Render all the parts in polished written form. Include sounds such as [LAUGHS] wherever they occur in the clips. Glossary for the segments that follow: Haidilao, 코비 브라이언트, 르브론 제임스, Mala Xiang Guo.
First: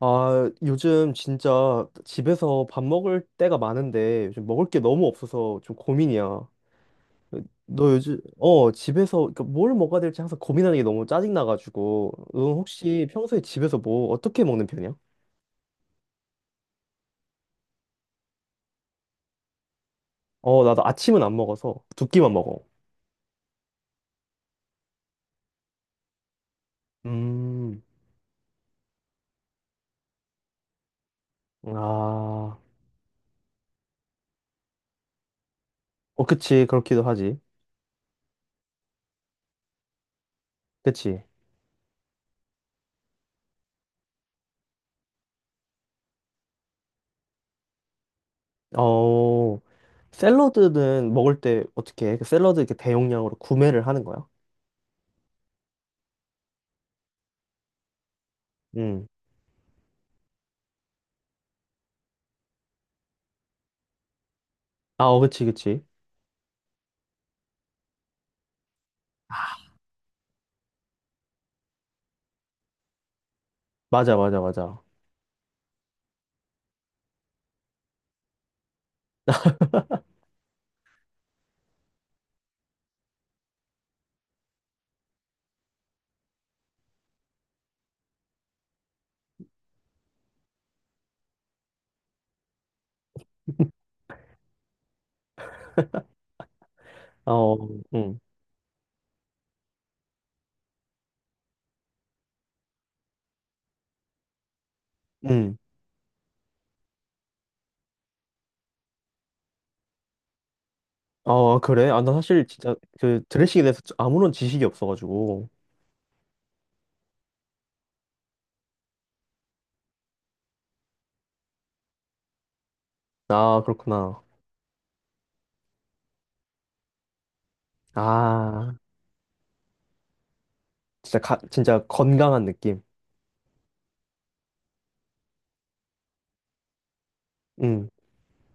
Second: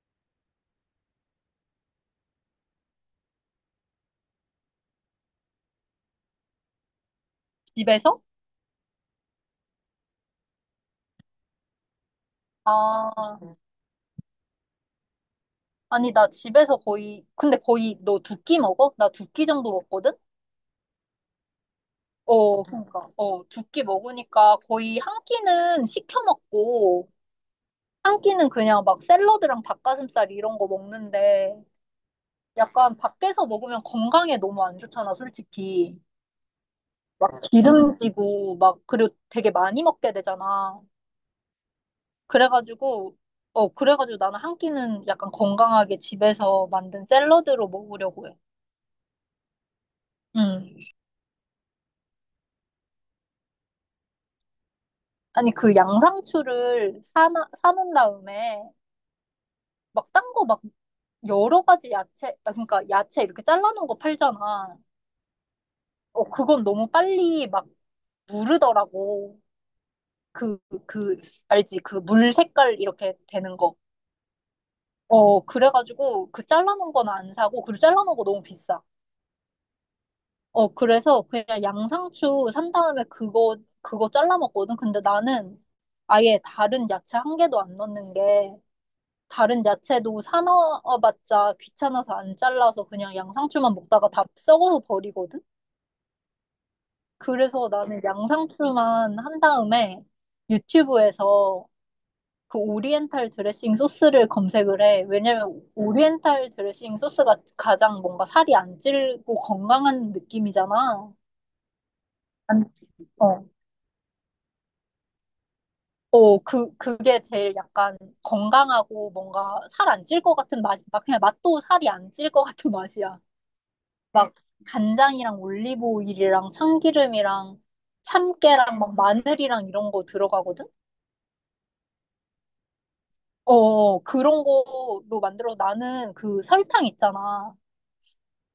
아, 요즘 진짜 집에서 밥 먹을 때가 많은데 요즘 먹을 게 너무 없어서 좀 고민이야. 너 요즘 집에서? 집에서 그러니까 뭘 먹어야 될지 항상 고민하는 게 너무 짜증 나가지고 넌 혹시 아, 평소에 집에서 뭐 어떻게 먹는 편이야? 아니, 나 집에서 거의, 근데 거의 너 두끼 먹어? 나 두끼 정도 먹거든? 어, 나도 아침은 안 먹어서 두 끼만 먹어. 그러니까, 두 끼 먹으니까 거의 한 끼는 시켜 먹고, 음, 한 끼는 그냥 막 샐러드랑 닭가슴살 이런 거 먹는데, 아, 약간 밖에서 먹으면 건강에 너무 안 좋잖아, 솔직히. 어 그치 그렇기도 막 하지. 기름지고, 막, 그리고 되게 많이 먹게 되잖아. 그치. 그래가지고, 그래가지고 나는 한 끼는 약간 건강하게 집에서 만든 샐러드로 먹으려고 해. 어 응. 샐러드는 먹을 때 어떻게 해? 그 샐러드 이렇게 대용량으로 구매를 하는 거야? 아니, 그 양상추를 사놓은 다음에, 음. 막, 딴 거 막, 여러 가지 야채, 그러니까 야채 이렇게 잘라놓은 거 팔잖아. 아, 어, 그치, 그치. 그건 너무 빨리 막, 무르더라고. 그, 그, 알지? 그 물 색깔 이렇게 되는 거. 맞아, 맞아, 맞아. 그래가지고, 그 잘라놓은 건 안 사고, 그리고 잘라놓은 거 너무 비싸. 그래서 그냥 양상추 산 다음에 그거 잘라 먹거든. 근데 나는 아예 다른 야채 한 개도 안 넣는 게, 다른 야채도 사놔봤자 귀찮아서 안 잘라서 그냥 양상추만 먹다가 다 썩어서 버리거든? 어, 그래서 나는 응, 양상추만 한 다음에 유튜브에서 그 오리엔탈 드레싱 소스를 검색을 해. 응. 왜냐면 오리엔탈 드레싱 소스가 가장 뭔가 살이 안 찔고 건강한 느낌이잖아. 아, 그래? 아, 나 사실 안, 진짜 그 어. 드레싱에 대해서 아무런 지식이 없어가지고. 그게 제일 약간 건강하고 뭔가 살 안 찔 것 같은 맛, 막 그냥 맛도 살이 안 찔 것 같은 맛이야. 아, 그렇구나. 막 간장이랑 올리브 오일이랑 참기름이랑 아, 참깨랑 막 마늘이랑 이런 거 들어가거든? 진짜 건강한 느낌. 어, 어, 어. 그런 거로 만들어. 나는 그 설탕 있잖아. 응.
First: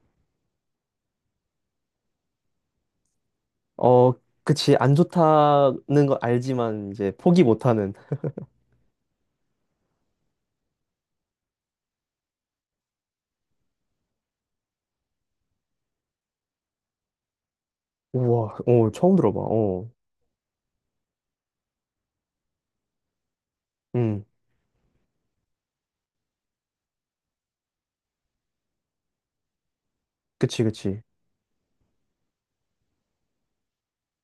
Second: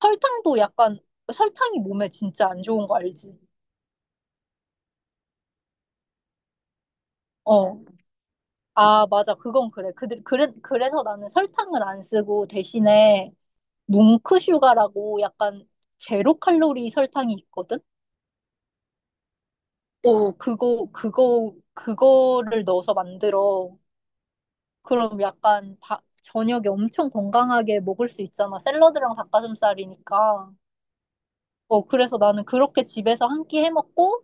설탕도 약간, 설탕이 몸에 진짜 안 좋은 거 알지? 어, 그치. 안 좋다는 걸 알지만 이제 포기 어. 못하는. 맞아. 그건 그래. 그래서 나는 설탕을 안 쓰고 대신에 뭉크슈가라고 약간 제로 칼로리 설탕이 있거든? 우와, 어, 처음 들어봐. 어, 그거를 넣어서 만들어. 응. 그럼 약간 저녁에 엄청 건강하게 먹을 수 있잖아. 샐러드랑 닭가슴살이니까. 그치, 그치. 그래서 나는 그렇게 집에서 한 끼 해 먹고,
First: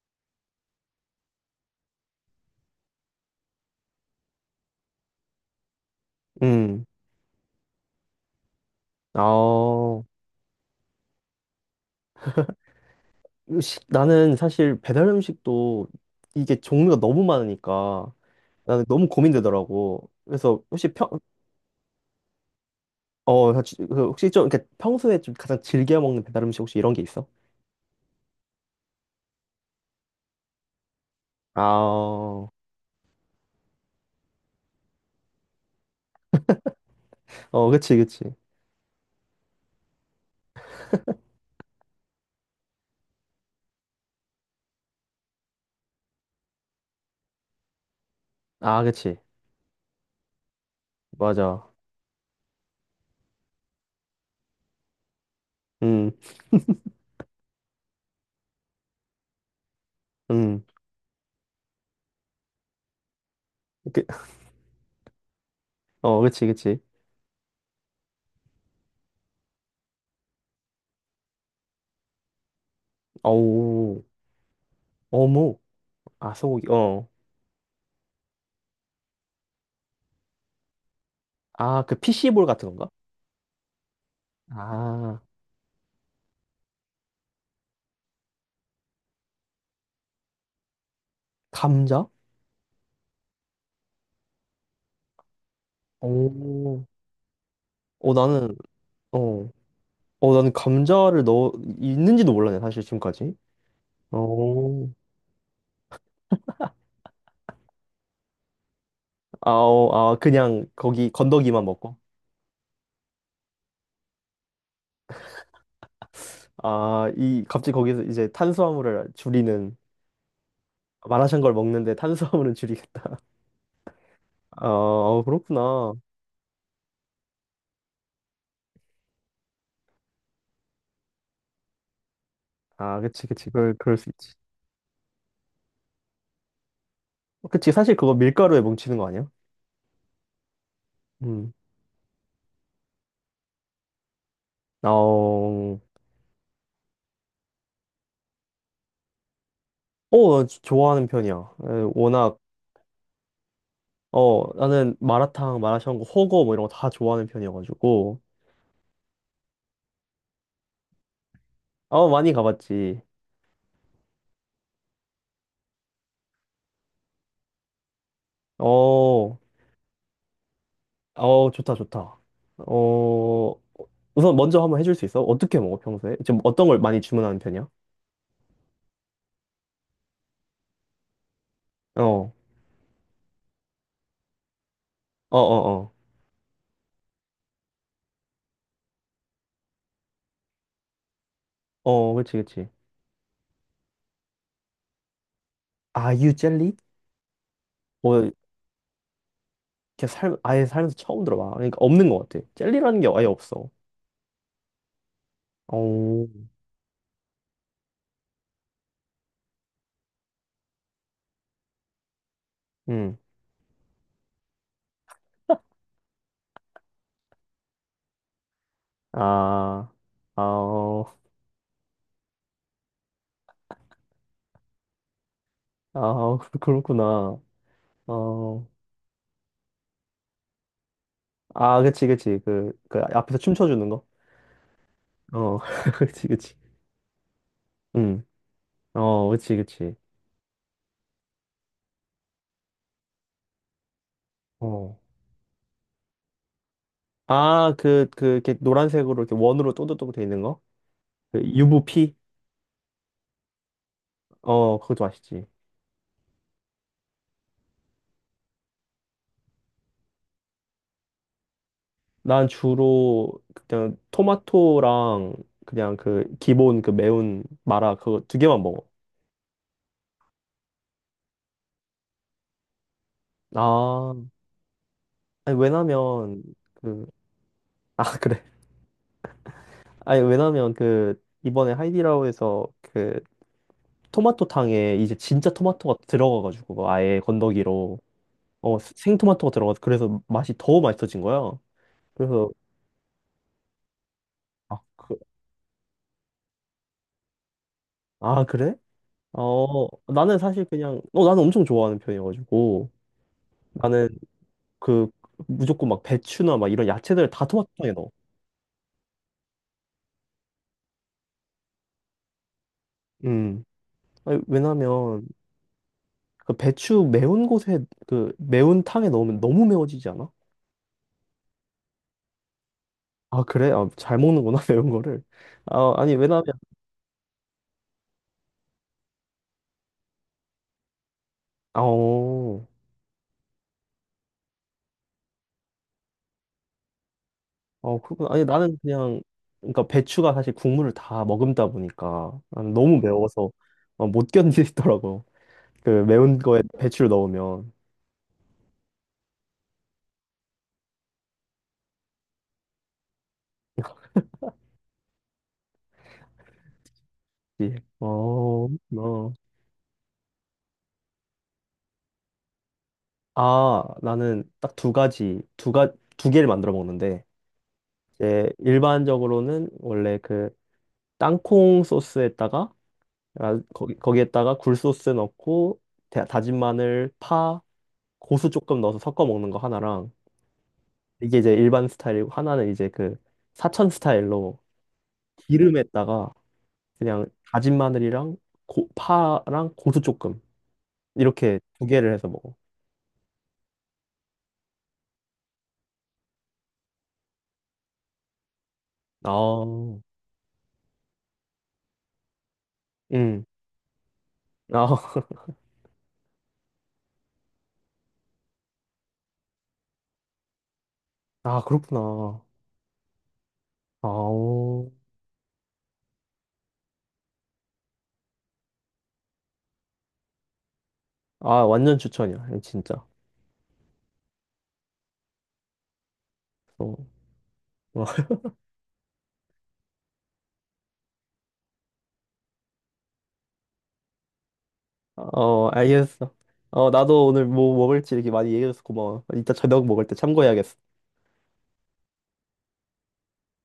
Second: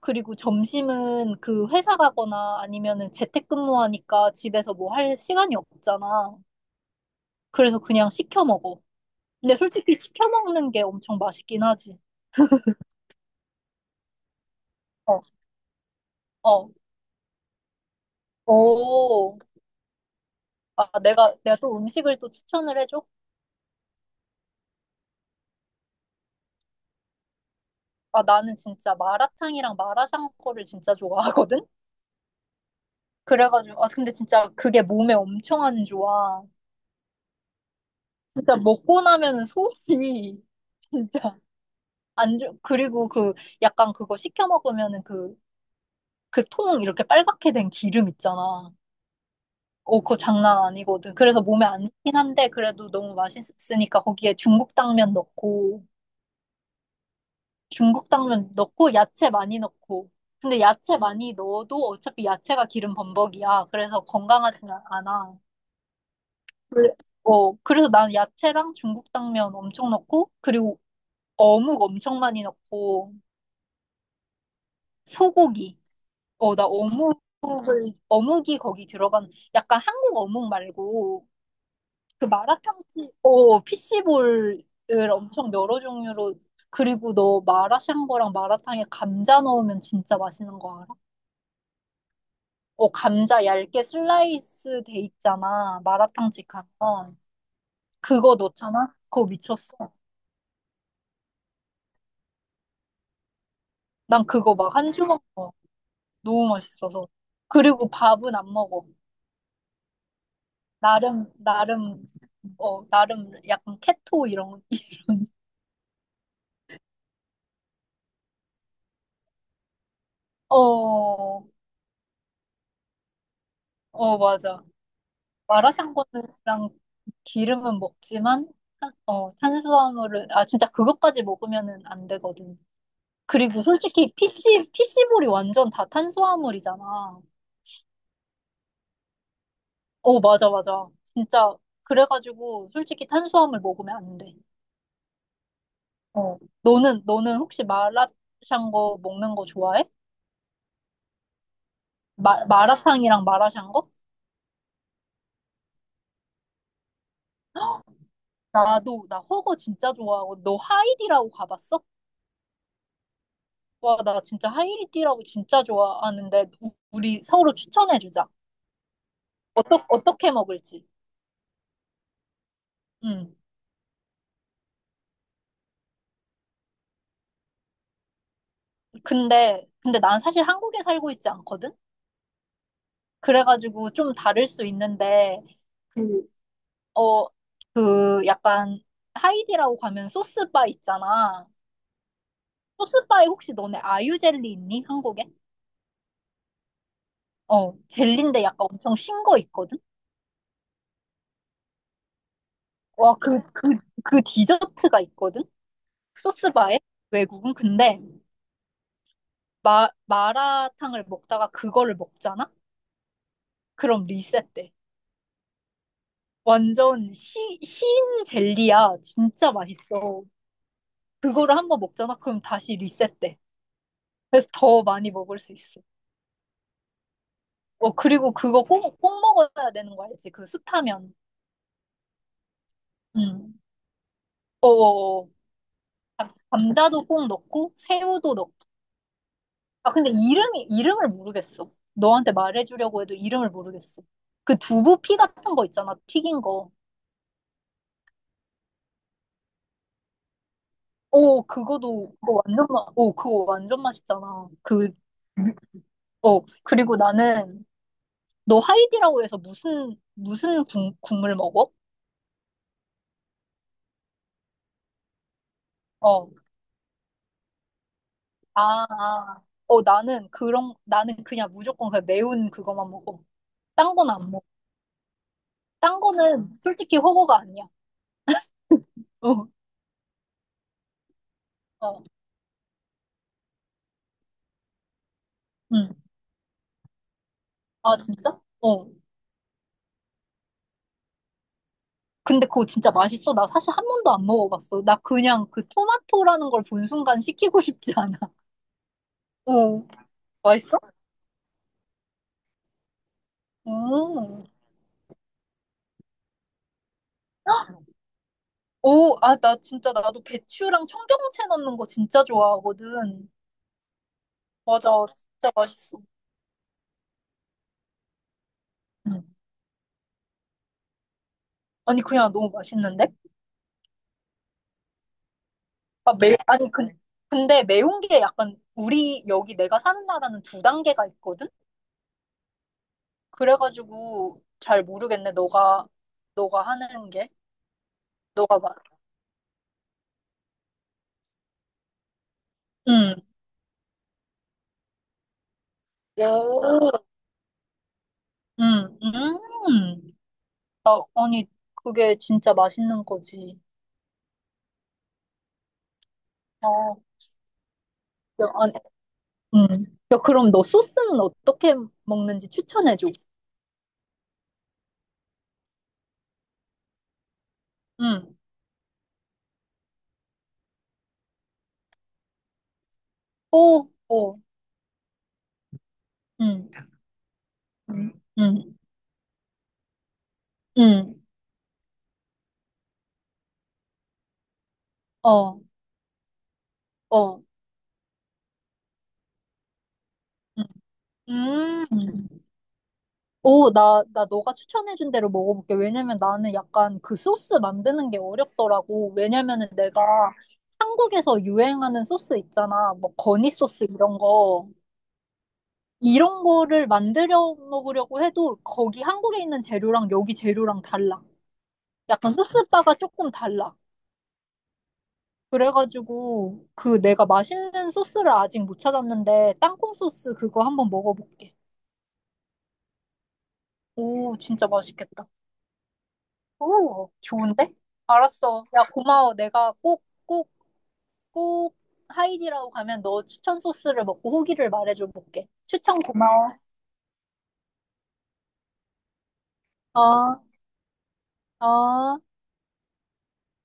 그리고 점심은 그 회사 가거나 아니면은 재택근무하니까 집에서 뭐 할 시간이 없잖아. 응. 그래서 그냥 시켜 먹어. 근데 솔직히 아, 시켜 먹는 게 엄청 맛있긴 하지. 나는 사실 배달 어, 음식도 이게 어. 종류가 너무 많으니까 나는 너무 오. 고민되더라고. 그래서 내가 또 음식을 또 추천을 해줘? 혹시 좀, 이렇게 평소에 좀 가장 즐겨 먹는 배달 음식 혹시 이런 게 있어? 나는 진짜 마라탕이랑 마라샹궈를 진짜 아, 좋아하거든? 어, 근데 진짜 그게 몸에 엄청 안 좋아. 어, 그치, 그치. 진짜 먹고 나면은 속이 [LAUGHS] 진짜 안 좋, 그리고 그 약간 그거 시켜 먹으면은 그 통 이렇게 빨갛게 된 기름 있잖아. 아, 그치. 그거 장난 아니거든. 그래서 몸에 맞아. 안 좋긴 한데, 그래도 너무 맛있으니까 거기에 중국 당면 넣고, 음, 중국 당면 넣고, 야채 많이 넣고. 근데 음. 야채 많이 넣어도 어차피 야채가 기름 범벅이야. 그래서 그, 건강하진 않아. 어, 그치, 그치. 그래- 그래서 난 야채랑 중국 당면 엄청 넣고, 그리고 어묵 엄청 많이 넣고, 어우, 어묵. 소고기. 아, 소고기. 어. 어묵이 거기 들어간, 약간 한국 어묵 말고, 아, 그 피그 시볼 같은 건가? 마라탕집, 피시볼을 아, 엄청 여러 종류로, 그리고 너 마라샹궈랑 마라탕에 감자 넣으면 진짜 맛있는 거 알아? 감자? 어, 감자 얇게 슬라이스 돼 있잖아. 마라탕집 오. 가면. 어, 그거 나는, 넣잖아? 그거 어. 미쳤어. 어, 나는 감자를 넣어, 있는지도 몰랐네, 사실 지금까지. 난 그거 막 어. 한 주먹 먹어. 너무 맛있어서. 그리고 밥은 안 먹어. 아, 어, 아, 그냥 거기 나름, 건더기만 먹고. 나름, 나름 약간 케토 이런, [LAUGHS] 이런. 아, 이 갑자기 거기서 이제 탄수화물을 줄이는 마라샹 어, 걸 먹는데 탄수화물은 줄이겠다. [LAUGHS] 어, 맞아. 아, 어, 그렇구나. 마라샹궈랑 기름은 먹지만, 탄수화물을, 진짜 그것까지 먹으면은 안 되거든. 아, 그치, 그치. 그리고 그럴 수 솔직히 있지. PC볼이 완전 다 탄수화물이잖아. 어, 그치, 사실 그거 밀가루에 뭉치는 거 아니야? 어, 맞아, 맞아. 음. 진짜, 그래가지고 솔직히 탄수화물 먹으면 안 돼. 아, 어, 어. 너는 혹시 마라샹궈 먹는 거 좋아해? 어, 좋아하는 편이야. 에, 워낙, 마라탕이랑 마라샹궈? 어, 나는 마라탕, 마라샹궈, 호거 뭐 이런 거 다 좋아하는 편이어가지고. 나도 나 허거 진짜 좋아하고 너 하이디라고 가봤어? 어, 많이 가봤지. 와 나 진짜 하이디라고 진짜 좋아하는데 우리 서로 추천해주자. 어, 어떻게 먹을지. 어, 좋다, 좋다. 음. 어, 우선 먼저 한번 해줄 수 있어? 어떻게 먹어, 평소에? 지금 어떤 걸 많이 주문하는 편이야? 근데 난 사실 한국에 살고 있지 않거든? 어. 그래가지고 좀 다를 수 있는데 어어어. 어, 그, 어, 약간 하이디라고 가면 소스바 있잖아. 어. 어, 그치, 그치. 소스바에 혹시 너네 아유젤리 있니? 한국에? 아유 젤리? 어, 젤리인데 약간 엄청 신 거 있거든? 아예 살면서 처음 들어봐. 그러니까 없는 것 같아. 젤리라는 게 와, 아예 그, 없어. 그, 그 디저트가 있거든? 오. 소스바에? 외국은? 마라탕을 먹다가 그거를 먹잖아? 응. 그럼 리셋돼. 완전 신 젤리야. 진짜 아, 맛있어. 아, 그거를 한 번 먹잖아? 그럼 다시 리셋돼. 그래서 더 많이 먹을 수 있어. 아, [LAUGHS] 그렇구나. 그리고 그거 어, 꼭, 꼭 먹어야 되는 거 알지? 그 숯하면. 아, 그치, 그치. 그 앞에서 응. 춤춰주는 거? 어어어. 어, [LAUGHS] 그치, 그치. 감자도 꼭 넣고, 응. 새우도 넣고, 어, 그치, 그치. 근데 이름을 모르겠어. 너한테 말해주려고 해도 이름을 모르겠어. 그 어. 두부피 같은 거 있잖아, 튀긴 거. 아, 이렇게 노란색으로 이렇게 원으로 또또또 돼 있는 거? 그 오, 부 피 그거 완전 맛, 오, 그거 완전 맛있잖아. 어, 그것도 맛있지. 그리고 나는, 너 하이디라고 해서 무슨 국물 먹어? 난 주로 그냥 토마토랑 그냥 그 어, 기본 그 매운 마라 그거 두 개만 먹어. 아, 아. 나는 그냥 무조건 그냥 매운 그거만 먹어. 딴 건 아, 안 먹어. 아니 딴 왜냐면 거는 솔직히 그, 허거가 아니야. 아, [LAUGHS] 그래. 어, 아니 왜냐면 그 이번에 어, 하이디라오에서 그 토마토탕에 이제 진짜 응. 토마토가 들어가가지고 아예 아, 건더기로 진짜? 어. 생토마토가 들어가서 그래서 맛이 더 맛있어진 거야. 근데 그래서 그거 진짜 맛있어. 나 사실 한 번도 안 아, 먹어봤어. 나 그냥 그 토마토라는 걸 본 순간 시키고 싶지 않아. 아 그래? 어, 어 나는 사실 맛있어? 그냥 나는 엄청 좋아하는 편이어가지고. 나는 오, 그 무조건 막 배추나 막 이런 야채들 다 토마토탕에 넣어. 오, 아, 나 진짜 나도 배추랑 청경채 넣는 거 진짜 좋아하거든. 음. 아니, 맞아, 왜냐면 진짜 맛있어. 그 배추 매운 곳에 그 매운 탕에 음. 넣으면 너무 매워지지 않아? 아니, 그냥 너무 맛있는데? 아 그래? 아, 잘 먹는구나 [LAUGHS] 매운 거를. 아 아니 왜냐면 아니, 근데 매운 게 약간 우리 여기 내가 사는 나라는 두 단계가 있거든? 아어 어 그래가지고 잘 모르겠네, 너가 하는 게. 어, 그렇구나. 아니 너가 막, 나는 그냥 그러니까 배추가 사실 국물을 다 머금다 보니까 나는 너무 음. 매워서 어, 못 견디더라고. 그 매운 거에 오, 배추를 넣으면. 음, 음. 아니, 그게 진짜 맛있는 거지. 어, 예. 어, 야, 아니, 어. 음. 야, 그럼 너 소스는 어떻게 먹는지 추천해줘. 아, 나는 딱 두 가지, 두 가, 두 개를 만들어 먹는데, 음. 이제 일반적으로는 원래 그 땅콩 소스에다가 아, 오, 거기, 오, 거기에다가 굴 소스 넣고 다진 음, 마늘, 파, 음, 고수 음, 조금 넣어서 섞어 먹는 거 하나랑 음. 이게 이제 일반 스타일이고 하나는 이제 그 사천 스타일로 어, 기름에다가 그냥 어, 다진 마늘이랑 파랑 고수 조금 이렇게 두 음. 개를 해서 음. 먹어. 오, 나 너가 추천해준 대로 먹어볼게. 왜냐면 나는 약간 그 소스 만드는 게 어렵더라고. 아, 왜냐면은 내가 한국에서 유행하는 소스 있잖아. 뭐, 음, 거니 소스 이런 거. 아, [LAUGHS] 이런 거를 만들어 먹으려고 해도 거기 한국에 있는 재료랑 여기 재료랑 달라. 아 약간 그렇구나. 소스바가 조금 달라. 아, 그래가지고 그 내가 맛있는 소스를 아직 못 찾았는데 땅콩 소스 그거 한번 먹어볼게. 아 완전 추천이야, 진짜. 오, 진짜 맛있겠다. 어. 오, 좋은데? 알았어. 야, 고마워. 내가 꼭, 꼭, 꼭 하이디라고 가면 너 추천 소스를 먹고 후기를 말해줘 볼게. 어, 추천 알겠어. 고마워. 어, 나도 오늘 뭐 먹을지 이렇게 많이 얘기해줘서 고마워. 이따 저녁 먹을 때 어, 참고해야겠어. 어.